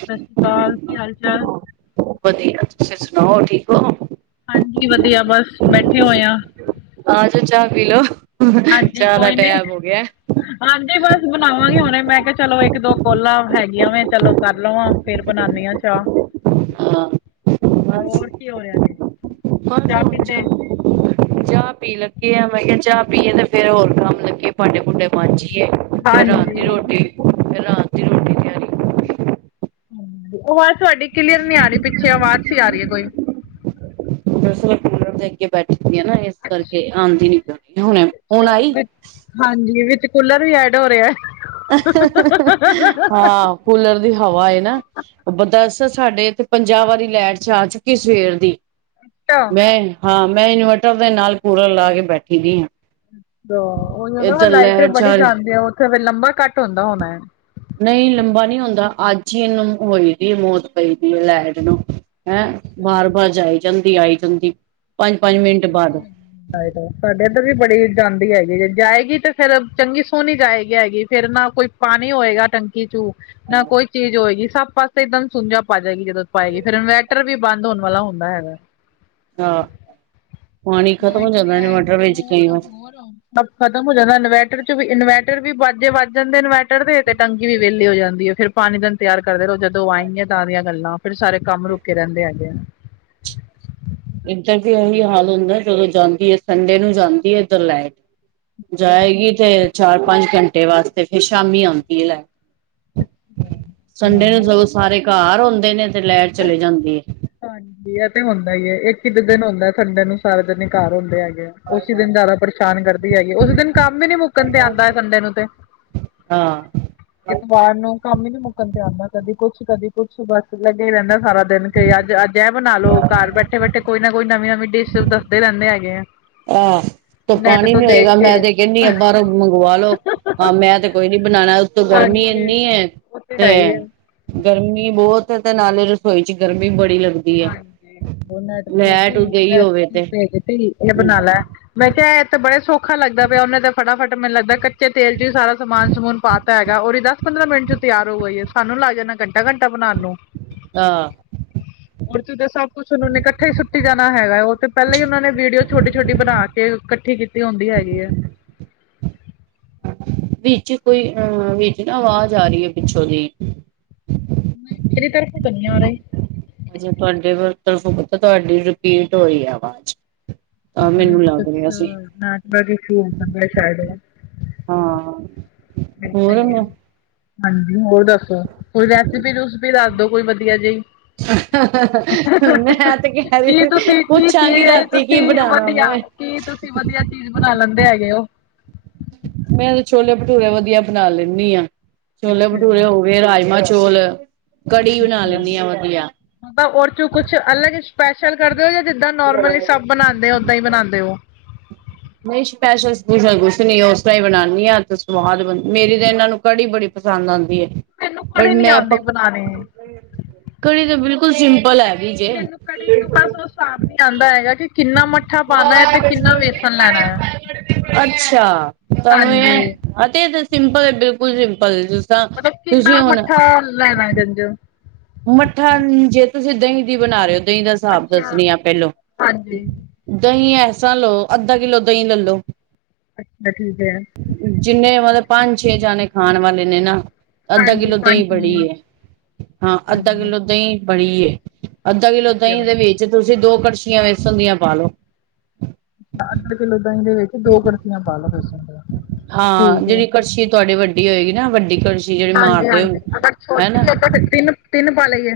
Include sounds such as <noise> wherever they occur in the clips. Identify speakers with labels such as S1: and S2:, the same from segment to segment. S1: ਸਤਿ ਸ਼੍ਰੀ ਅਕਾਲ ਕੀ ਹਾਲ ਚਾਲ
S2: ਵਧੀਆ, ਤੁਸੀਂ ਸੁਣਾਓ ਠੀਕ ਔ।
S1: ਹਾਂਜੀ ਵਧੀਆ ਬਸ, ਬੈਠੇ ਹੋਏ ਆ।
S2: ਆਜੋ ਚਾਹ ਪੀ ਲੋ
S1: ਹਾਂਜੀ
S2: ਚਾਹ ਦਾ
S1: ਕੋਈ ਨੀ
S2: ਟਾਇਮ ਹੋ ਗਿਆ।
S1: ਹਾਂਜੀ, ਬਸ ਬਣਾਵਾਂਗੇ ਹੁਣੇ ਮੈਂ ਕਿਹਾ ਚਲੋ ਇੱਕ ਦੋ ਕੋਲਾਂ ਹੈਗੀਆਂ ਵ ਚਲੋ ਕਰ ਲਵਾਂ। ਫਿਰ ਬਣਾਨੀ ਆ ਚਾਹ‌‌‌।
S2: ਹਾਂ ਬਸ
S1: ਹੋਰ ਕੀ ਹੋ ਰਿਹਾ ਜੇ
S2: ਬਸ
S1: ਚਾਹ
S2: ਹੁਣ
S1: ਪੀਂਦੇ
S2: ਚਾਹ
S1: <unintelligible>
S2: ਚਾਹ ਪੀ ਲੱਗੇ ਆ, ਮੈਂ ਕਿਆ, ਚਾਹ ਪੀਏ ਤੇ ਫੇਰ ਹੋਰ ਕੰਮ ਲਗੀਏ, ਭਾਂਡੇ-ਭੂੰਡੇ ਮਾਂਜੀਏ! ਫੇਰ ਰਾਤ ਦੀ
S1: ਹਾਂਜੀ
S2: ਰੋਟੀ--ਫੇਰ ਰਾਤ ਦੀ ਰੋਟੀ ਤਿਆਰੀ
S1: ਹੂੰ, ਆਵਾਜ਼ ਤੁਹਾਡੀ ਕਲੀਅਰ ਨੀ ਆ ਰੀ, ਪਿੱਛੇ ਆਵਾਜ਼ ਸੀ ਆ ਰੀ ਐ ਕੋਈ।
S2: ਦਰਅਸਲ ਕੂਲਰ ਦੇ ਅੱਗੇ ਬੈਠੀ ਆ ਨਾ, ਇਸ
S1: ਅੱਛਾ
S2: ਕਰਕੇ ਆਉਂਦੀ ਨੀ ਹੁਣੇ ਹੁਣ
S1: ਚਲੋ,
S2: ਆਈ।
S1: ਵਿੱਚ ਹਾਂਜੀ, ਵਿਚ ਕੂਲਰ ਵੀ ਐਡ ਹੋ ਰੇਆ। ਆਹ ਹਾਂ ਹਾਂ, ਹਾਂ ਹਾਂ!
S2: ਕੂਲਰ ਦੀ ਹਵਾ ਏ ਨਾ। ਬ--ਦੱਸ, ਸਾਡੇ ਇਥੇ ਪੰਜਾ ਵਾਰੀ ਲੈਟ ਜਾ ਚੁੱਕੀ ਸਵੇਰ ਦੀ!
S1: ਅੱਛਾ।
S2: ਮੈਂ ਹਾਂ, ਮੈਂ ਇਨਵਰਟਰ ਦੇ ਨਾਲ ਕੂੂਲਰ ਲਾ ਕੇ ਬੈਠੀ ਦੀ ਆਂ।
S1: ਦੋ--ਓਇ ਓ ਨਾ ਲਾਈਟ ਬੜੀ
S2: ਜਾ ਰਹੀ
S1: ਜਾਂਦੀ ਆ, ਉੱਥੇ ਫੇਰ ਲੰਬਾ ਕੱਟ ਹੁੰਦਾ ਹੋਣਾ।
S2: ਨਈਂ, ਲੰਬਾ ਨੀ ਹੁੰਦਾ, ਅੱਜ ਈ ਇਹਨੂੰ ਹੋਈ ਦੀ ਮੌਤ ਪਈਦੀ ਐ ਲੈਟ ਨੂੰ! ਹੈਂ!
S1: ਹੈ।
S2: ਬਾਰ-ਬਾਰ ਜਾਈ ਜਾਂਦੀ, ਆਈ ਜਾਂਦੀ। ਪੰਜ ਪੰਜ
S1: ਮਹਿੰਦੀ
S2: ਮਿੰਟ ਬਾਅਦ
S1: ਕਰਦੇ ਐ। ਸਾਡੇ ਏਧਰ ਵੀ ਬੜੀ ਜਾਂਦੀ ਹੈਗੀ, ਜੇ ਜਾਏਗੀ ਤੇ ਫੇਰ ਚੰਗੀ ਸੋਹਣੀ ਜਾਏਗੀ, ਆਏਗੀ! ਫੇਰ ਨਾ ਕੋਈ ਪਾਣੀ ਹੋਏਗਾ ਟੰਕੀ 'ਚ, ਨਾ ਕੋਈ ਚੀਜ਼ ਹੋਏਗੀ, ਸਭ ਪਾਸੇ ਇੱਕਦਮ ਸੁੰਝਾ ਪਾ ਜਾਏਗੀ, ਜਦੋਂ ਪਾਏਗੀ, ਫੇਰ ਇਨਵਰਟਰ ਵੀ ਬੰਦ ਹੋਣ ਵਾਲਾ ਹੁੰਦਾ ਹੈਗਾ!
S2: ਹਾਂ, ਪਾਣੀ ਖ਼ਤਮ ਹੋ ਜਾਂਦਾ ਇਨਵਰਟਰ ਵਿੱਚ ਕਈ ਵਾਰ
S1: ਸਭ ਖਤਮ ਹੋ ਜਾਂਦਾ ਇਨਵਰਟਰ 'ਚ ਵੀ ਇਨਵਰਟਰ ਵੀ ਬਾਜੇ ਵਾਜ ਜਾਂਦੇ ਇਨਵ ਟਰ ਵੀ ਤੇ ਟੰਕੀ ਵੀ ਵੇਹਲੀ ਹੋ ਜਾਂਦੀ ਐ, ਫੇਰ ਪਾਣੀ ਦਾ ਇੰਤਜ਼ਾਰ ਕਰਦੇ ਰੋ ਜਦੋਂ ਆਏੰਗੀਆ, ਤਾਂ ਦੀਆਂ ਗੱਲਾਂ ਫੇਰ ਸਾਰੇ ਕੰਮ ਰੁਕੇ ਰਹਿੰਦੇ ਹੈਗੇ ਆ।
S2: ਇੱਧਰ ਵੀ ਇਹੀ ਹਾਲ ਹੁੰਦਾ, ਜਦੋਂ ਜਾਂਦੀ ਐ, ਸੰਡੇ ਨੂੰ ਜਾਂਦੀ ਐ ਇੱਧਰ ਲੈਟ!
S1: ਆ
S2: ਜਾਏਗੀ ਤੇ ਚਾਰ ਪੰਜ-ਘੰਟੇ ਵਾਸਤੇ, ਫੇਰ ਸ਼ਾਮੀ ਆਉਂਦੀ ਹੈ ਲੈਟ! ਸੰਡੇ ਨੂੰ
S1: ਹਾਂ
S2: ਸਗੋਂ ਸਾਰੇ ਘਰ ਹੁੰਦੇ ਨੇ, ਤੇ ਲੈਟ ਚਲੀ ਜਾਂਦੀ ਐ।
S1: ਹਾਂਜੀ, ਇਹ ਤੇ ਹੁੰਦਾ ਈ ਐ, ਇਕ ਈ ਤਾਂ ਦਿਨ ਹੁੰਦਾ ਸੰਡੇ ਨੂੰ, ਸਾਰੇ ਜਣੇ ਘਰ ਹੁੰਦੇ ਹੈਗੇ ਆ! ਓਸੀ ਦਿਨ ਜ਼ਿਆਦਾ ਪਰੇਸ਼ਾਨ ਕਰਦੀ ਹੈਗੀ, ਉਸ ਦਿਨ ਕੰਮ ਵੀ ਨੀ ਮੁੱਕਣ 'ਤੇ ਆਂਦਾ ਏ ਸੰਡੇ ਨੂੰ ਤੇ!
S2: ਹਾਂ।
S1: ਇਤਵਾਰ ਨੂੰ ਕੰਮ ਹੀ ਨੀ ਮੁੱਕਣ 'ਤੇ ਆਂਦਾ, ਕਦੀ ਕੁੱਛ, ਕਦੀ ਕੁੱਛ! ਬਸ, ਲੱਗਿਆ ਈ ਰਹਿੰਦਾ ਸਾਰਾ ਦਿਨ ਕਈ ਅੱਜ, ਅੱਜ ਜ ਬਣਾ ਲੋ ਘਰ ਬੈਠੇ-ਬੈਠੇ ਕੋਈ ਨਾ ਕੋਈ ਨਵੀਂ-ਨਵੀਂ ਡਿਸ਼ ਦੱਸਦੇ ਰਹਿੰਦੇ ਹੈਗੇ ਐਂ!
S2: ਆਹ, ਤੋ ਪਾਣੀ ਨੀ ਹੋਏਗਾ, ਮੈਂ ਤੇ ਕਹਿੰਨੀ ਆ, ਬਾਹਰੋਂ ਮੰਗਵਾ ਲੋ! ਹਾਂ, ਮੈਂ ਤੇ ਕੋਈ ਨੀ ਬਣਾਣਾ ਉਤੋਂ ਗਰਮੀ ਇੰਨੀ ਐ।
S1: ਓ ਤੇ ਹੈ ਈ ਐ!
S2: ਗਰਮੀ ਬੌਤ ਐ, ਤੇ ਨਾਲੇ ਰਸੋਈ 'ਚ ਗਰਮੀ ਬੜੀ ਲੱਗਦੀ। ਹੈ
S1: ਹਾਂਜੀ, ਓ ਨੈੱਟ ਤੇ ਦੇਖੀ
S2: ਲੈਟ ਗਈ ਹੋਵੇ
S1: ਰੈਸਿਪੀ
S2: ਤੇ
S1: ਭੇਜਤੀ ਏ ਬਣਾ ਲੈ। ਮੈਂ ਕਿਆ ਇਹ ਤੇ ਬੜਾ ਸੌਖਾ ਲੱਗਦਾ ਪਿਆ, ਉਹਨੇ ਤੇ ਫ਼ਟਾ-ਫ਼ਟ ਮੈਨੂੰ ਲੱਗਦਾ, ਕਟ ਤੇ ਤੇਲ 'ਚ ਵੀ ਸਾਰਾ ਸਮਾਨ-ਸਮੂਨ ਪਾਤਾ ਹੈਗਾ, ਓਦੀ ਦੱਸ ਪੰਦਰਾਂ ਮਿੰਟ 'ਚ ਤਿਆਰ ਹੋ ਗਈ ਐ! ਸਾਨੂੰ ਲੱਗ ਜਾਣਾ ਘੰਟਾ-ਘੰਟਾ ਬਣਾਣ ਨੂੰ।
S2: ਹਾਂ।
S1: ਔਰਚ ਤਾਂ ਸਭ ਕੁੱਛ ਉਹਨੋ ਨੇ ਇਕੱਠੇ ਈ ਸੁੱਟੀ ਜਾਣਾ ਹੈਗਾ, ਉਹ ਤੇ ਪਹਿਲਾਂ ਹੀ ਉਹਨਾਂ ਨੇ ਵੀਡੀਓ ਛੋਟੀ-ਛੋਟੀ ਬਣਾ ਕੇ ਕੱਠੀ ਕੀਤੀ‌ ਤੇ ਆਉਦੀ ਹੈਗੀ ਐ।
S2: ਵਿੱਚ ਕੋਈ ਅਹ, ਵਿੱਚ ਨਾ ਆਵਾਜ਼ ਆ ਰਈ ਐ ਪਿੱਛੋ ਦੀ!
S1: ਨਈ, ਮੇਰੀ ਤਰਫੋਂ ਤਾਂ ਨੀ ਆ ਰਈ।
S2: ਜੇ ਤੁਹਾਡੇ ਤਰ ਤਰਫੋ ਕਿੱਥੋਂ ਤੁਹਾਡੀ ਰਿਪੀਟ ਹੋ ਰਈ ਐ ਆਵਾਜ਼। ਤਾਂ ਮੈਨੂੰ ਲੱਗ ਰਿਹਾ ਸੀ
S1: <unintelligible>
S2: ਹਾਂ।
S1: <unintelligible>
S2: ਹੋਰ ਮੈਂ
S1: ਹਾਂਜੀ ਹੋਰ ਦੱਸੋ ਕੋਈ ਰੈਸਪੀ ਰੂਸਪੀ ਦੱਸ ਦੋ ਕੋਈ ਵਧੀਆ ਜੇਈ।
S2: ਮੈਂ ਤੇ ਕੈ ਰੀ
S1: ਕੀ
S2: ਸੀ
S1: ਤੁਸੀਂ ਕੀ ਚੀਜ਼
S2: ਪੁੱਛਾਂਗੀ
S1: ਹੈ
S2: ਰਾਤੀ ਕੀ
S1: ਤੁਸੀਂ
S2: ਬਣਾਣਾ
S1: ਵਧੀਆ
S2: ਵੈ।
S1: ਕੀ ਤੁਸੀਂ ਵਧੀਆ ਚੀਜ਼ ਬਣਾ ਲੈਂਦੇ ਹੈਗੇ ਓ।
S2: ਮੈਂ ਛੋਲੇ ਭਟੂਰੇ ਵਧੀਆ ਬਣਾ ਲੈਨੀ ਆ ਛੋਲੇ
S1: ਅੱਛਾ।
S2: ਭਟੂਰੇ ਹੋ ਫੇਰ ਰਾਜਮਾਂ ਚੋਲ ਕੜੀ ਬਣਾ ਲੈਂਨੀ ਆ ਵਧੀਆ।
S1: ਓਦਾਂ ਓਰ ਚੋ ਕੁਛ ਅਲੱਗ ਸਪੈਸ਼ਲ ਕਰਦੇ ਓ ਜਾਂ ਜਿੱਦਾਂ ਨੋਰਮਲੀ ਸਭ। ਬਣਾਦੇ ਓ, ਓਦਾਂ ਈ ਬਣਾਦੇ ਓ
S2: ਨਈ ਸਪੈਸ਼ਲ ਸਪਾਊਸਲ ਕੁਛ ਨੀ ਉਸ ਤਰ੍ਹਾਂ ਈ ਬਣਾਣੀ ਆ ਤੇ ਸਵਾਦ ਮੇਰੀ ਤਾ ਐਨਾ ਨੂੰ ਕੜੀ ਬੜੀ ਪਸੰਦ ਆਂਦੀ ਐ।
S1: ਮੈਨੂੰ
S2: ਪਰ
S1: ਕੜੀ ਨੀ
S2: ਮੈਂ ਅਪ
S1: ਆਉਂਦੀ ਬਣਾਉਣੀ।
S2: ਕੜੀ ਤੇ ਬਿਲਕੁਲ ਸਿੰਪਲ ਐ।
S1: ਮੈਨੂੰ ਕੜੀ ਚ ਬਸ ਓ ਸਾਬ ਨੀ ਆਦਾ ਹੈਗਾ ਕਿ ਕਿੰਨਾ ਮੱਠਾ ਪਾਣਾ ਐ ਤੇ ਕਿੰਨਾ ਵੇਸਣ। ਲੈਣਾ ਹੈ।
S2: ਅੱਛਾ ਤੁਆਨੂੰ ਏ
S1: ਹਾਂਜੀ
S2: ਅਤੇ ਏ ਤੇ ਸਿੰਪਲ ਐ ਬਿਲਕੁਲ ਸਿੰਪਲ। ਤਰ੍ਹਾਂ
S1: ਮਤਲਬ ਕਿੰਨਾ
S2: ਤੁਸੀਂ ਹੁਣ
S1: ਮੱਠਾ ਲੈਣਾ <unintelligible>
S2: ਮੱਠਾ ਨ ਜੇ ਤੁਸੀਂ ਦਈ ਦੀ ਬਣਾ ਰੇ ਓ ਦਈ ਦਾ ਸਾਬ ਦੱਸਣੀ ਆ ਪੈਲੋ।
S1: ਹਾਂਜੀ।
S2: ਦਈ ਐਸਾ ਲਓ ਅੱਧਾ ਕਿੱਲੋ ਦਈ ਲੈਲੋ।
S1: ਅੱਛਾ ਠੀਕ ਐ।
S2: ਜਿੰਨੇ ਮਤਲਬ ਪੰਜ ਛੇ ਜਾਨੇ ਖਾਣ ਵਾਲੇ ਨੇ ਨਾ ਅੱਧਾ
S1: ਹਾਂਜੀ
S2: ਕਿੱਲੋ ਦਈ
S1: ਪੰਜ
S2: ਬੜੀ ਐ। ਅੱਧਾ
S1: ਛੇ
S2: ਕਿੱਲੋ ਦਈ ਬੜੀ ਏ। ਅੱਧਾ ਕਿੱਲੋ ਦਈ
S1: ਅੱਛਾ।
S2: ਦੇ ਵਿ ਚ ਤੁਸੀਂ ਦੋ ਕੜਛੀਆਂ ਵੇਸਣ ਦੀਆਂ ਪਾਲੋ।
S1: ਅੱਧਾ ਕਿੱਲੋ ਦਈ ਦੇ ਵਿੱਚ ਦੋ ਕੜਛੀਆਂ ਪਾਲੋ ਵੇਸਣ ਦੀਆ
S2: ਹਾਂ ਜੇੜੀ ਕੜਛੀ ਤੁਆਡੀ ਵੱਡੀ ਹੋਏਗੀ ਨਾ ਵੱਡੀ ਕੜਛੀ ਜਿਹੜੀ
S1: ਹਾਂਜੀ
S2: ਮਾਰਦੇ
S1: ਹਾਂਜੀ
S2: ਹੋ
S1: ਅਗਰ
S2: ਹਨਾ
S1: ਛੋਟੀ ਐ ਤੇ ਫਿਰ ਤਿੰਨ ਤਿੰਨ ਪਾ ਲਈਏ।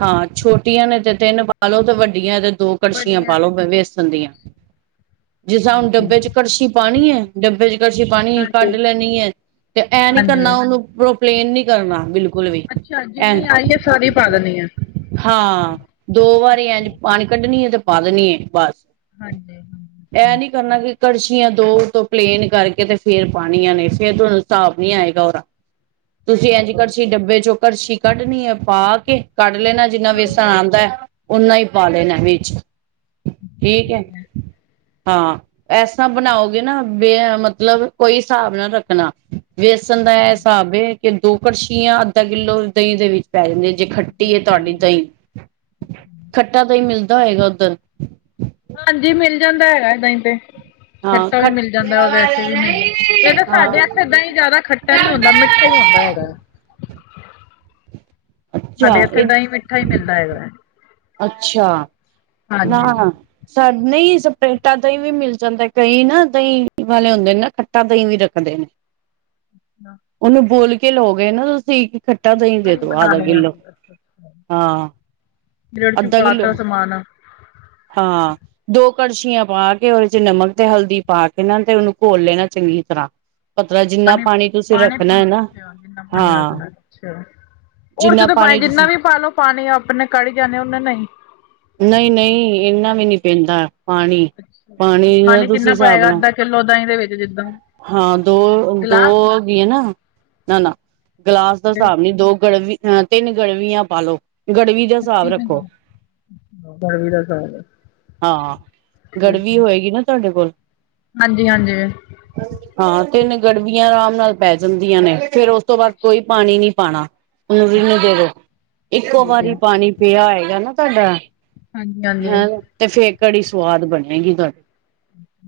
S2: ਹਾਂ, ਛੋਟੀਆਂ ਨੇ ਤੇ ਤਿੰਨ ਪਾਲੋ ਤੇ ਵੱਡੀਆਂ ਤੇ ਦੋ ਕੜਛੀਆਂ ਪਾ ਲੋ ਵੇਸਣ ਦੀਆਂ। ਜਿਸ ਸਾ ਹੁਣ
S1: ਠੀਕ ਹੈ।
S2: ਡੱਬੇ ਚ ਕੜਛੀ ਪਾਣੀ ਐ ਡੱਬੇ ਚ ਕੜਛੀ ਪਾਣੀ ਐ ਕੱਢ ਲੈਣੀ ਐ। ਤੇ ਐਂ ਨੀ
S1: ਹਾਂਜੀ
S2: ਕਰਨਾ ਓਨੂੰ ਉਪਰੋਂ ਪਲੇਨ ਨੀ ਕਰਨਾ ਬਿਲ
S1: ਅੱਛਾ ਜਿੰਨੀ ਆਈ ਏ ਸਾਰੀ ਪਾ ਦੇਣੀ ਆ।
S2: ਹਾਂ ਦੋ ਵਾਰੀ ਇੰਜ ਪਾਣੀ ਕੱਢਣੀ ਐ ਤੇ ਪਾ ਦੇਣੀ ਐ ਬਸ ਐ ਨੀ ਕਰਨਾ ਕਿ ਕੜਛੀਆਂ ਦੋ ਉਤੋਂ ਪਲੇਨ ਕਰਕੇ ਤੇ ਫੇਰ ਪਾਣੀਆਂ ਨੇ ਫੇਰ ਤੁਆਨੂੰ ਸਾਬ ਨੀ ਆਏਗਾ ਓਦਾ। ਤੁਸੀਂ ਇੰਝ ਕੜਛੀ ਡੱਬੇ ਚੋਂ ਕੜਛੀ ਕੱਢਣੀ ਐ, ਪਾ ਕੇ ਕੱਢ ਲੈਣਾ ਏ ਜਿੰਨਾ ਵੇਸਣ
S1: ਹਾਂਜੀ
S2: ਆਦਾ ਐ ਓਨਾ ਈ ਪਾ ਲੈਣਾ ਐ ਵਿੱਚ। ਠੀਕ ਐ। ਹਾਂ ਐਸਾ ਬਣਾਓਗੇ ਨਾ ਬੇ ਮਤਲਬ ਕੋਈ ਸਾਬ ਨਾ ਰੱਖਣਾ। ਵੇਸਣ ਦਾ ਐ
S1: ਅੱਛਾ
S2: ਸਾਬ ਐ ਕਿ ਦੋ ਕੜਛੀਆਂ ਅੱਧਾ ਕਿੱਲੋ ਦਈ ਦੇ ਵਿੱਚ ਪੈ ਜਾਂਦੀਆਂ ਜੇ ਖੱ ਟੀ
S1: ਦੋ
S2: ਐ ਤੁਆਡੀ
S1: ਪੈਣੇ।
S2: ਦਈ ਖੱਟਾ ਦਈ ਮਿਲਦਾ ਹੋਏਗਾ ਓਧਰ।
S1: ਹਾਂਜੀ ਮਿਲ ਜਾਂਦਾ ਹੈਗਾ ਦਈ ਤੇ।
S2: ਹਾਂ
S1: ਖੱਟਾ
S2: ਖ
S1: ਵੀ ਮਿਲ ਜਾਂਦਾ ਔਰ ਵੈਸੇ ਵੀ ਮਿਲ ਜਾਂ ਵੈਸੇ
S2: ਹਾਂ
S1: ਸਾਡੇ ਐਥੇ ਦਈ ਜ਼ਾਦਾ ਖੱਟਾ ਨੀ ਹੁੰਦਾ ਮਿੱਠਾ ਈ ਹੁੰਦਾ ਐ। <inaudible>
S2: ਅੱਛਾ
S1: ਸਾਡੇ ਇੱਥੇ
S2: ਇਹ
S1: ਦਈ ਮਿੱਠਾ ਈ ਮਿਲਦਾ ਹੈਗਾ।
S2: ਅੱਛਾ
S1: ਹਾਂਜੀ
S2: ਨਾ ਸਾ ਨਹੀਂ ਸਪਰੇਟਾ ਦਹੀਂ ਵੀ ਮਿਲ ਜਾਂਦੈ, ਕਈ ਨਾ ਦਹੀਂ ਵਾਲੇ ਹੁੰਦੇ ਨੇ ਨਾ ਖੱਟਾ ਦਹੀਂ ਵੀ ਰੱਖਦੇ ਨੇ।
S1: <inaudible>
S2: ਓਨੂੰ ਬੋਲ ਕੇ ਲੋਗੇ ਨਾ ਤੂਸੀ ਕੀ ਖੱਟਾ ਦਹੀਂ ਦੇ
S1: ਕੜੀ
S2: ਦੋ ਆਦਾ
S1: ਬਣਾਉਣੀ ਆ
S2: ਕਿੱਲੋ,
S1: ਅਸੀਂ
S2: ਹਾਂ।
S1: ਰਿੜ ਚੁ
S2: ਅੱਦਾ ਕਿੱਲੋ,
S1: ਪਾਤਾ ਸਮਾਨ
S2: ਹਾਂ। ਦੋ ਕੜਸੀ਼ਆਂ ਪਾ ਕੇ ਓਦੇ ਚ ਨਮਕ ਤੇ ਹਲਦੀ ਪਾ ਕੇ ਨਾ ਤੇ ਓਨੂੰ ਘੋਲ ਲੈਨਾ ਚੰਗੀ ਤਰਾਂ। ਪਤਲਾ ਜਿੰਨਾ ਪਾਣੀ ਤੂਸੀ ਰੱਖਨੈ ਨਾ, ਹਾਂ।
S1: ਛਾ,
S2: ਜਿੰਨਾ
S1: <unintelligible>
S2: ਪਾਣੀ
S1: ਜਿੰਨਾ
S2: ਤੁਸੀਂ
S1: ਵੀ ਪਾਲੋ ਪਾਣੀ ਆਪਨੇ ਕਾੜ ਈ ਜਾਨੈ ਉਨੇ ਨਈ।
S2: ਨਈ ਨਈ ਇੱਨਾ ਵੀ ਨੀ ਪੈਂਦਾ ਪਾਣੀ, ਪਾਣੀ ਨਾ ਤੂਸੀ ਹਿਸਾਬ ਨਾਲ
S1: ਕਿਲੋ ਦਹੀਂ ਦੇ ਵਿੱਚ ਜਿੱਦਾਂ
S2: ਹਾਂ, ਦੋ-ਦੋ
S1: ਗਿਲਾਸ
S2: ਹੋਗੀਆਂ ਨਾ ਨਾ-ਨਾ ਗਲਾਸ ਦਾ ਸ੍ਹਾਬ ਨੀ, ਦੋ ਗੜਵੀ, ਅਂ ਤਿੰਨ ਗੜਵੀਆਂ ਪਾਲੋ। ਗੜਵੀ ਜਾ ਸ੍ਹਾਬ ਰੱਖੋ।
S1: ਗਰਮੀ ਦਾ ਸਾਗ
S2: ਹਾਂ, ਗੜਵੀ ਹੋਏਗੀ ਨਾ ਤੂਆਡੇ ਕੋਲ?
S1: ਹਾਂਜੀ-ਹਾਂਜੀ।
S2: ਹਾਂ, ਤਿੰਨ ਗੜਵੀਆਂ ਅਰਾਮ ਨਾਲ ਪੈ ਜੰਦੀਆਂ ਨੇ, ਫੇਰ ਉਸ ਤੋਂ ਬਾਦ ਕੋਈ ਪਾਨੀ ਨੀ ਪਾਣਾ, ਉਨੂੰ ਰਿੰਨ ਦੇਵੋ, ਇੱਕੋ ਵਾਰੀ ਪਾਨੀ ਪੇਆ ਹੋਏਗਾ ਨਾ ਤੁਆਡਾ
S1: ਹਾਂਜੀ ਹਾਂਜੀ
S2: ਅਂ, ਤੇ ਫੇਰ ਕੜੀ ਸਵਾਦ ਬਣੇਗੀ ਤੂਆਡੀ।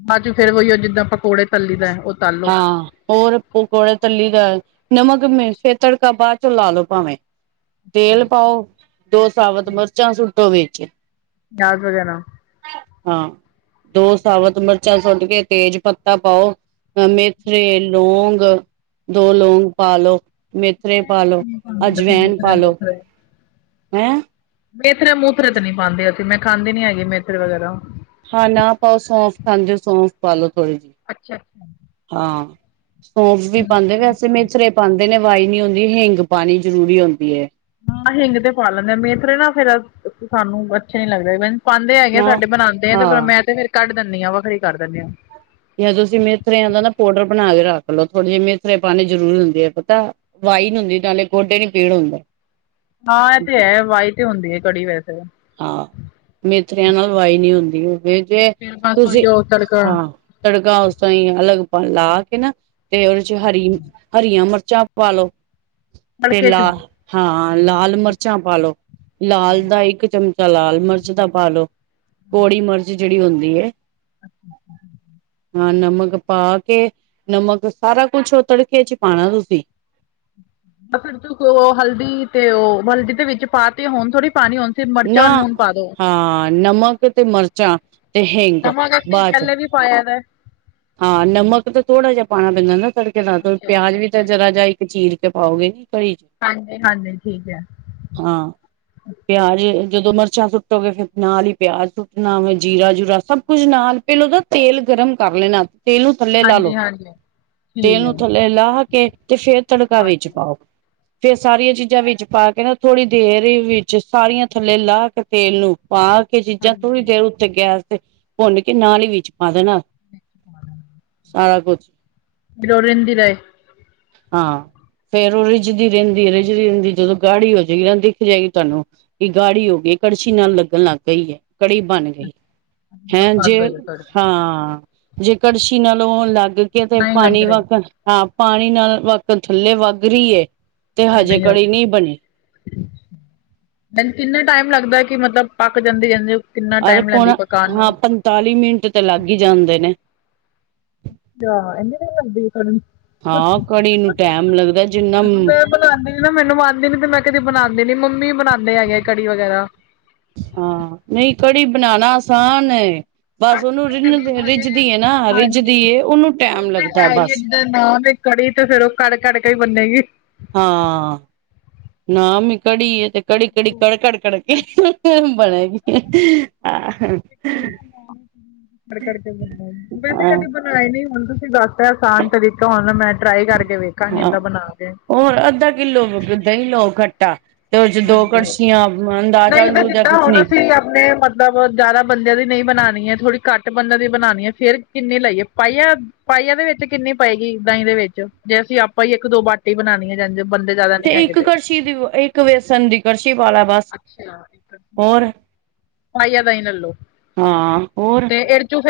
S1: ਬਾਚੋ ਫੇਰ ਵੋਈ ਓ ਜਿੱਦਾਂ ਪਕੌੜੇ ਤੱਲੀ ਦਾ, ਓ ਤੱਲ ਲੋ।
S2: ਹਾਂ ਹੋਰ ਪਕੌੜੇ ਤੱਲੀ ਦੈ, ਨਮਕ, ਮਿਰਚ ਤੇ ਤੜਕਾ ਬਾਦ ਚੋਂ ਲਾਲੋੋ ਭਾਂਵੇ। ਤੇਲ ਪਾਓ, ਦੋ ਸਾਬਤ ਮਰਚਾਂ ਸੁੱਟੋ ਵਿੱਚ
S1: <inaudible>
S2: ਹਾਂ, ਦੋ ਸਾਬਤ ਮਰਚਾਂ ਸੁੱਟ ਕੇ, ਤੇਜ ਪੱਤਾ ਪਾਓ ਅ ਮੇਥਰੇ, ਲੌਂਗ ਦੋ ਲੌਂਗ ਪਾਲੋੋ ਮੇਥਰੇ ਪਾਲੋ, ਅਜਵੈਨ
S1: ਮੇਥਰੇ
S2: ਪਾਲੋ, ਹੈਂ
S1: ਮੇਥਰੇ-ਮੂਥਰੇ ਤੇ ਨੀ ਪਾਂਦੇ ਅਸੀ, ਮੈਂ ਖਾਂਦੀ ਨੀ ਹੈਗੀ ਮੇਥਰੇ ਵਗੈਰਾ।
S2: ਹਾ ਨਾ ਪਾਓ, ਸੌਂਫ ਖਾਂਦੇ ਓ ਸੌਂਫ ਪਾਲੋ ਥੋੜੀ ਜੀ।
S1: ਅੱਛਾ।
S2: ਹਾਂ, ਸੌਂਫ ਵੀ ਪਾਂਦੇ ਵੈਸੇ ਮੇਥਰੇ ਪਾਂਦੇ ਨੇ, ਵਾਈ ਨੀ ਹੁੰਦੀ, ਹਿੰਗ ਪਾਨੀ ਜਰੂਰੀ ਹੋਂਦੀ ਏ।
S1: ਹਾਂ ਹਿੰਗ ਤੇ ਪਾ ਲੈਂਨੇ ਆ, ਮੇਥਰੇ ਨਾ ਫੇਰ ਸਾਨੂੰ ਅੱਛੇ ਨੀ ਲੱਗਦੇ ਵੇਨ ਪਾਂਦੇ ਹੈਗੇ ਆ,
S2: ਨਾ
S1: ਸਾਡੇ ਬਨਾਂਦੇ ਐ, ਤੇ ਪਰ
S2: ਹਾਂ
S1: ਮੈਂ ਤੇ ਫੇਰ ਕਾੱਡ ਦੇਨੀ ਆਂ, ਵੱਖਰੇ ਈ ਕਾਰ ਦੇਨੀ ਆਂ।
S2: ਯਾ ਤੂਸੀ ਮੇਥਰੇ ਦਾ ਨਾ ਪਾਊਡਰ ਬਨਾ ਕੇ ਰਾੱਖ ਲੋ, ਥੋੜੇ ਜੇ ਮੇਥਰੇ ਪਾਨੇ ਜ਼ਰੂਰੀ ਹੁੰਦੈ, ਪਤੈ। ਵਾਈ ਨੀ ਹੁੰਦੀ, ਨਾਲੇ ਗੋਡੇ ਨੀ ਪੀੜ ਹੁੰਦੇ।
S1: ਹਾਂ, ਐ ਤੇ ਹੈ ਵਾਈ ਤੇ ਹੁੰਦੀ ਏ ਕੜੀ ਵੈਸੇ।
S2: ਹਾ ਮੇਥੇਰੇਆਂ ਨਾਲ ਵਾਈ ਨੀ ਹੁੰਦੀ, ਹੋਵੇ ਜੇ
S1: ਫੇਰ ਬਸ
S2: ਤੂਸੀ,
S1: ਉਹੀ ਉਹ ਤੜਕਾ
S2: ਹਾਂ। ਤੜਕਾ ਉਸ ਤਰਾਂ ਈ ਅਲੱਗ ਲਾ ਕੇ ਨਾ ਤੇ ਓਦੇ ਚ ਹਰੀ, ਹਰੀਆਂ ਮਰਚਾਂ ਪਾਲੋ ਤੇ
S1: ਤੜਕੇ ਚ
S2: ਲਾ, ਹਾਂ ਲਾਲ ਮਰਚਾਂ ਪਾਲੋ, ਲਾਲ ਦਾ ਇੱਕ ਚਮਚਾ ਲਾਲ ਮਰਚ ਦਾ ਪਾਲੋ, ਕੌੜੀ ਮਰਚ ਜੇੜੀ ਹੁੰਦੀ ਏ
S1: <inaudible>
S2: ਹਾਂ ਨਮਕ ਪਾ ਕੇ, ਨਮਕ ਸਾਰਾ ਕੁੱਛ ਓ ਤੜਕੇ ਚ ਪਾਣੈ ਤੂਸੀ।
S1: <unintelligible> ਓ ਹਲਦੀ ਤੇ ਓ, ਹਲਦੀ ਤੇ ਵਿੱਚ ਪਾ ਤੀ ਏ, ਹੋਨ ਥੋੜੀ ਪਾਨੀ ਏ ਹੋਨ
S2: ਨਾ, ਹਾਂ ਨਮਕ ਤੇ ਮਰਚਾਂ ਤੇ ਹਿੰਗ
S1: ਨਮਕ ਅਸੀਂ
S2: ਬਾਅਚੋ
S1: ਪਹਿਲੇ ਵੀ ਪਾਇਆ ਦਾ
S2: ਹਾਂ, ਨਮਕ ਤੇ ਥੋੜਾ ਜੇਆ ਪਾਣਾ ਪੈਂਦਾ ਨਾ, ਤੜਕੇ ਨਾਲ ਪੇਆਜ ਵੀ ਤਾਂ ਜਰਾ ਜੇਆ ਈ ਚੀਰ ਕੇ ਪਾਓਗੇ ਨੀਂ ਕੜੀ 'ਚ
S1: ਹਾਂਜੀ- ਹਾਂਜੀ ਠੀਕ ਐ।
S2: ਹਾਂ। ਪੇਆਜ ਜਦੋਂ ਮਰਚਾਂ ਸੁੱਟੋਗੇ ਫੇਰ ਨਾਲ ਈ ਪੇਆਜ ਸੁੱਟਨਾ ਫੇਰ ਜੀਰਾ- ਜੂਰਾ ਸਭ ਕੁੱਝ ਨਾਲ ਪੈਲੋਂ ਨਾ ਤੇਲ ਗਰਮ ਕਰ ਲੈਨਾ ਤੇਲ ਨੂੰ ਥੱਲੇ ਲਾ
S1: ਹਾਂਜੀ
S2: ਲੋ
S1: ਹਾਂਜੀ
S2: ਤੇਲ
S1: ਠੀਕ
S2: ਨੂੰ
S1: ਹੈ
S2: ਥੱਲੇ ਲਾਹ ਕੇ ਤੇ ਫੇਰ ਤੜਕਾ ਵਿੱਚ ਪਾਓ। ਫੇਰ ਸਾਰੀਆਂ ਚੀਜਾਂ ਵਿੱਚ ਪਾ ਕੇ ਨਾ, ਥੋੜੀ ਦੇਰ ਵਿੱਚ ਸਾਰੀਆਂ ਥੱਲੇ ਲਾ ਕੇ ਤੇਲ ਨੂੰ ਪਾ ਕੇ ਚੀਜਾਂ ਥੋੜੀ
S1: ਹਾਂਜੀ
S2: ਦੇਰ ਉੱਤੇ ਗੈਸ ਤੇ ਭੁੰਨ ਕੇ ਨਾਲ ਈ ਵਿੱਚ ਪਾ ਦੇਨਾ। ਸਾਰਾ ਕੁਛ
S1: <unintelligible>
S2: ਹਾਂ। ਫੇਰ ਓ ਰਿੱਝਦੀ ਰੈੰਦੀ-ਰਿੱਝਦੀ ਰੈਂਦੀ ਜਦੋਂ ਗਾੜੀ ਹੋ ਜਾਏਗੀ ਨਾ ਦਿੱਖ ਜਾਏਗੀ ਤੁਆਨੂੰ ਕਿ ਗਾੜੀ ਹੋ ਗਈ, ਕੜਛੀ ਨਾਲ ਲੱਗਨ ਲੱਗ ਪਈ ਐ। ਕੜੀ ਬਨ ਗਈ ਹੈਂ,
S1: ਪੱਕ
S2: ਜੇ
S1: ਗਈ ਕੜੀ
S2: ਹਾਂ ਜੇ ਕੜਛੀ ਨਾਲੋਂ ਲੱਗ ਕੇ ਤੇ
S1: ਨਹੀਂ ਲੱਗ
S2: ਪਾਨੀ
S1: ਰਹੀ
S2: ਵਾਂਕਨ ਹਾਂ, ਪਾਣੀ ਨਾਲ ਵੱਗ ਕੇ ਥੱਲੇ ਵੱਗ ਰਈ ਐ।
S1: ਨਈਂ ਹੋਨੇ <unintelligible> ਏਨੂ ਕਿੰਨਾ ਟਾਈਮ ਲੱਗਦੈ ਕਿ ਮਤਲਬ ਪੱਕ ਜਾਂਦੇ- ਜਾਂਦੇ ਕਿੰਨਾ ਟਾਈਮ ਲੈਂਦੀ ਪਕਾਣ ਨੂੰ?
S2: ਚਾਲੀ ਮਿੰਟ ਤੇ ਲੱਗ ਈ ਜਾਂਦੇ ਨੇ।
S1: ਆ, ਇਨੀਂ ਦੇਰ ਲਗਦੀ ਐ ਕੜੀ
S2: ਹਾਂ, ਕੜੀ ਨੂੰ ਟੈਮ ਲੱਗਦੈ ਜਿੰਨਾ
S1: ਬਨਾਂਦੀ ਨੀਂ ਨਾ ਮੈਨੂੰ ਆਂਦੀ ਨੀ, ਮੈਂ ਕਦੀ ਬਨਾਂਦੀ ਨੀਂ ਮੰਮੀ ਬਨਾਂਦੇ ਹੈਗੇ ਕੜੀ ਵਗੈਰਾ
S2: ਹਾਂ, ਨਈਂ ਕੜੀ ਬਨਾਣਾ ਆਸਾਨ ਐ। ਬਸ ਓਨੂੰ ਰਿੰਨ
S1: ਕਦੀ
S2: ਦੇ,
S1: ਹਜੇ
S2: ਰਿੱਝਦੀ ਏ ਨਾ, ਰਿੱਝਦੀ
S1: ਹਾਂਜੀ।
S2: ਏ ਓਨੂੰ
S1: ਉਹ
S2: ਟੈਮ
S1: ਤੇ
S2: ਲੱਗਦੈ
S1: ਹੈ ਹੀ ਹੈ
S2: ਬਸ
S1: ਜਿੱਦਾਂ ਨਾਮ ਈ ਕੜੀ ਤੇ ਫੇਰ ਓ ਕੜ -ਕੜ ਕੇ ਈ ਬਨੇਗੀ।
S2: ਹਾਂ, ਨਾਮ ਈ ਕੜੀ ਏ ਤੇ ਕੜੀ-ਕੜੀ, ਕੜ- ਕੜ, ਕੜ ਕੇ ਬਨੇਗੀ, ਆ।
S1: ਕੜ-ਕੜ ਕੇ ਬਨੇਗੀ ਵੈਸੇ
S2: ਹਾਂ
S1: ਕਦੀ ਬ ਨਾਈ, ਨਈਂ ਹੁਨ ਤੁਸੀ ਦੱਸ ਤੈ ਆਸਾਨ ਤਰੀਕਾ ਹੁਨ ਮੈਂ ਟਰਾਈ ਕਰਕੇ ਵੇਖਾਂਗੀ
S2: ਹਾਂ
S1: ਇੱਦਾਂ ਬਨਾ ਕੇ-
S2: ਹੋਰ ਅੱਧਾ ਕਿੱਲੋ, ਦਈਂ ਲਓ ਖੱਟਾ ਤੇ ਓਦੇ ਚ ਦੋ
S1: ਹਾਂਜੀ।
S2: ਕੜਛੀਆਂ ਅੰਦਾਜਾ- ਅੰਦੂਜਾ ਕੁਛ ਨੀਂ
S1: ਜੇ ਮਤਲਬ ਜਾਦਾ ਬੰਦੇਆਂ ਦੀ ਨਈਂ ਬਨਾਨੀ ਐ, ਥੋੜੀ ਘੱਟ ਬੰਦੇਆਂ ਦੀ ਬਨਾਨੀ ਐ, ਫੇਰ ਕਿੰਨੀ ਲਈਏ ਪਾਈਆ? ਪਾਈਆ ਦੇ ਵਿੱਚ ਕਿੰਨੀ ਪਏਗੀ ਦਈਂ ਦੇ ਵਿੱਚ ਜੇ ਅਸੀ ਆਪਾਂ ਈ ਇੱਕ, ਦੋ ਬਾਟੀ ਬਨਾਨੀ ਐ, ਜਿੰਜ
S2: ਤੇ ਇੱਕ ਕੜਸ਼ੀ ਦੀ, ਇੱਕ ਵੇਸਨ ਦੀ ਕੜਸ਼ੀ ਪਾ ਲਾ ਬਸ
S1: ਅੱਛਾ,
S2: ਹੋਰ
S1: ਪਾਈਆ ਦਈਂ ਲੈ ਲੋ
S2: ਹਾਂ, ਹੋਰ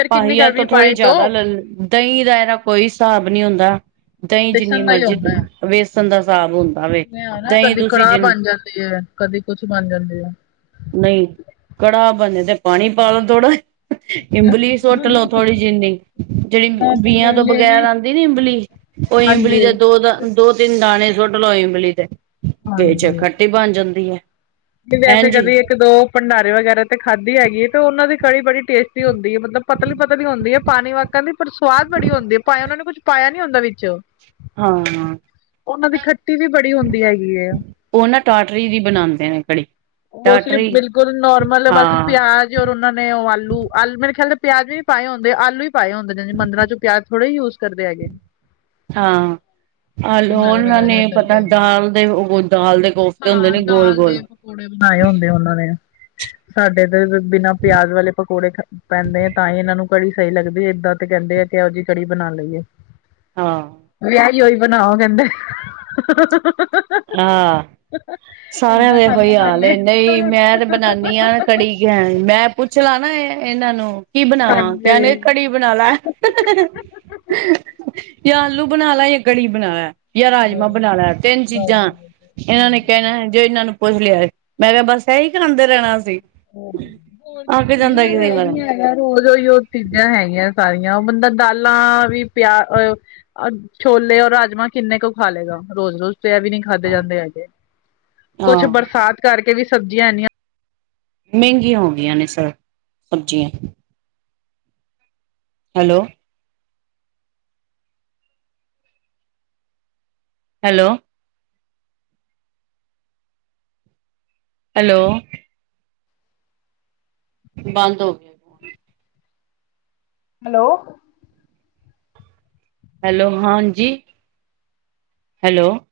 S2: ਪਾਈਆ
S1: ਕਰ ਵੀ
S2: ਤੋਂ ਥੋੜੀ
S1: ਪਾਏ ਦੋ
S2: ਜਾਦਾ ਲੈ ਦਈਂ ਦਾ ਏਦਾ ਕੋਈ ਹਸਾਬ ਨਈਂ ਹੁੰਦਾ, ਦਈਂ ਜਿੰਨੀ
S1: ਬੇਸਣ ਦਾ
S2: ਮਰਜੀ, ਵੇਸਨ ਦਾ ਹਸਾਬ ਹੁੰ
S1: ਇਵੇਂ ਐ ਨਾ ਕਦੀ ਕੜਾਅ ਬਨ ਜਾਂਦੀ ਐ, ਕਦੀ ਕੁਛ ਬਨ ਜਾਂਦੀ ਐ।
S2: ਨਈਂ ਕੜਾ ਬਨੇ ਤੇ ਪਾਨੀ ਪਾ ਲੋ ਥੋੜਾ। ਇੰਬਲੀ ਸੁੱਟ ਲਓ ਥੋੜੀ ਜਿੰਨੀ, ਜੇਹੜੀ
S1: ਮੈਂ ਤੇ
S2: ਬੀਆਂ
S1: ਲੈ
S2: ਤੋਂ
S1: ਲਏ
S2: ਬਗੈਰ
S1: ਵੀ
S2: ਆਂਦੀ ਨੀ ਇੰਬਲੀ ਓ ਇਮਬਲੀ
S1: ਹਾਂਜੀ
S2: ਜੇ ਦੋ ਦਾ ਦੋ, ਤਿੰਨ ਦਾਨੇ ਸੁੱਟ ਲਓ ਇੰਬਲੀ ਦੇ, ਵਿੱਚ ਖੱਟੀ ਬਨ ਜਾਂਦੀ ਐ।
S1: ਨੀਂ ਵੈਸੇ ਕਦੀ ਇੱਕ, ਦੋ ਭੰਡਾਰੇ ਵਗੈਰਾ ਤੇ ਖਾਦੀ ਹੈਗੀ ਐ ਤੇ ਓਨਾਂ ਦੇ ਦੀ ਕੜੀ ਬੜੀ ਟੇਸਟੀ ਹੁੰਦੀ ਏ ਮਤਲਬ ਪਤਲੀ-ਪਤਲੀ ਹੁੰਦੀ ਏ ਪਾਨੀ ਵਾਕਨ ਦੀ ਪਰ ਸਵਾਦ ਬੜੀ ਹੁੰਦੀ ਏ ਭਾਏਂ ਓਨਾਂ ਨੂੰ ਕੁਛ ਪਾਇਆ ਨੀ ਹੁੰਦਾ ਵਿੱਚ।
S2: ਹਾਂ
S1: ਓਨਾਂ ਦੀ ਖੱਟੀ ਵੀ ਬੜੀ ਹੁੰਦੀ ਹੈਗੀ ਐ।
S2: ਓ ਨਾ ਟਾਟਰੀ ਦੀ ਬਨਾਂਦੇ ਨੇ ਕੜੀ।
S1: <unintelligible>
S2: ਟਾਟਰੀ
S1: ਬਿਲਕੁਲ ਨੋਰਮਲ ਬਸ
S2: ਹਾਂ
S1: ਪਿਆ ਜ ਔਰ ਓਨਾਂ ਨੇ ਓ ਆਲੂ, ਆਲੂ ਮੇਰੇ ਖਿਆਲ ਤੇ ਪਿਆਜ਼ ਵੀ ਨੀ ਪਾਏ ਹੁੰਦੇ, ਆਲੂ ਹੀ ਪਾਏ ਹੁੰਦੇ ਨੇ ਜੀ। ਮੰਦਰਾਂ 'ਚ ਪਿਆਜ ਥੋੜੇ ਈ ਯੂਜ਼ ਕਰਦੇ ਹੈਗੇ ਨ।
S2: ਹਾਂ। ਆਲੂ ਓਨਾਂ ਨੇ ਪਤਾ ਨ ਦਾਲ ਦੇ ਓਹੋ ਦਾਲ ਦੇ ਕੋਫਤੇ ਹੁੰਦੇ
S1: ਹਾਂ
S2: ਨੇ
S1: ਦਾਲ ਦੇ
S2: ਗੋਲ-ਗੋਲ
S1: ਪਕੌੜੇ ਬਨਾਏ ਹੁੰਦੇ ਓਨਾਂ ਨੇ। ਸਾਡੇ ਏੱਧਰ ਤੇ ਬਿਨਾ ਪਿਆਜ ਵਾਲੇ ਪਕੌੜੇ ਪੈਂਦੇ ਆ ਤਾਂ ਈ ਏਨਾਂ ਨੂੰ ਕੜੀ ਸਈ ਲੱਗਦੀ ਏ। ਏਦਾਂ ਤੇ ਕੈਂਦੇ ਆ ਕਿ ਕੈਹੋ ਜਈ ਕੜੀ ਬਨਾ ਲਈ ਏ।
S2: ਹਾਂ।
S1: ਵਿਆਈ ਹੋਈ ਬਨਾਓ ਕੇਂਦੇ
S2: ਹਾਂ, ਸਾਰਿਆਂ ਦੇ ਐਹੋ ਈ ਹਾਲ ਏ। ਨਈ, ਮੈਂ ਤੇ ਬਨਾਨੀਂ ਆਂ। ਕੜੀ ਖੈਨ, ਮੈਂ ਪੁੱਛ ਲਾਂ ਨਾ ਏ ਏਨਾਂ ਨੂੰ ਕੀ ਬਨਾਵਾਂ।
S1: ਹਾਂਜੀ
S2: ਕੈਨਗੇ
S1: ਹੋਰ
S2: ਕੜੀ ਬਨਾ ਲੈ। ਯਾਂ ਆਲੂ ਬਨਾ ਲੈ ਯਾਂ ਕੜੀ ਬਨਾ ਲੈ ਯਾਂ ਰਾਜਮਾ ਬਨਾ ਲੈ ਤਿੰਨ ਚੀ ਜਾਂ ਏਨਾਂ ਨੇ ਕੈਨੈ ਜੇ ਏਨਾਂ ਨੂੰ ਪੁੱਛ ਲਿਆ ਏ। ਮੈਂ ਕਿਆ ਬਸ ਐਈ ਖਾਂਦੇ ਰੈਨੈ ਅਸੀ।
S1: ਹੋਰ ਕੀ ਸਬਜੀਆਂ ਵੀ
S2: ਵਾਰ
S1: ਐਹੀ ਹੈਗੈ। ਹੋਰ ਓਈਯੋ ਚੀਜਾਂ ਹੈਗੀਐਂ ਸਾਰੀਆਂ। ਓ ਬੰਦਾ ਦਾਲਾਂ ਵੀ ਪਿਆ ਅ ਆ ਛੋਲੇ ਔਰ ਰਾਜਮਾਂ ਕਿੰਨੇ ਕੁ ਖਾ ਲੇ ਗਾ ਰੋਜ-ਰੋਜ ਤੇ ਐ ਵੀ ਨੀ ਖਾਧੇ ਜਾਂਦੇ ਹੈਗੇ। ਕੁਛ
S2: ਹਾਂ
S1: ਬਰਸਾਤ ਕਰਕੇ ਵੀ ਸਬਜੀਆਂ ਐਨੀਆਂ
S2: ਮੇਂਗੀਆਂ ਹੋ ਗਈਆਂ ਨੇ ਸਰ ਸਬਜੀਆਂ। ਹੈਲੋ। ਹੈਲੋ। ਹੈਲੋ। ਬੰਦ ਹੋ ਗਿਐ।
S1: ਹੈਲੋ।
S2: ਹੈਲੋ, ਹਾਂ ਜੀ। ਹੈਲੋ।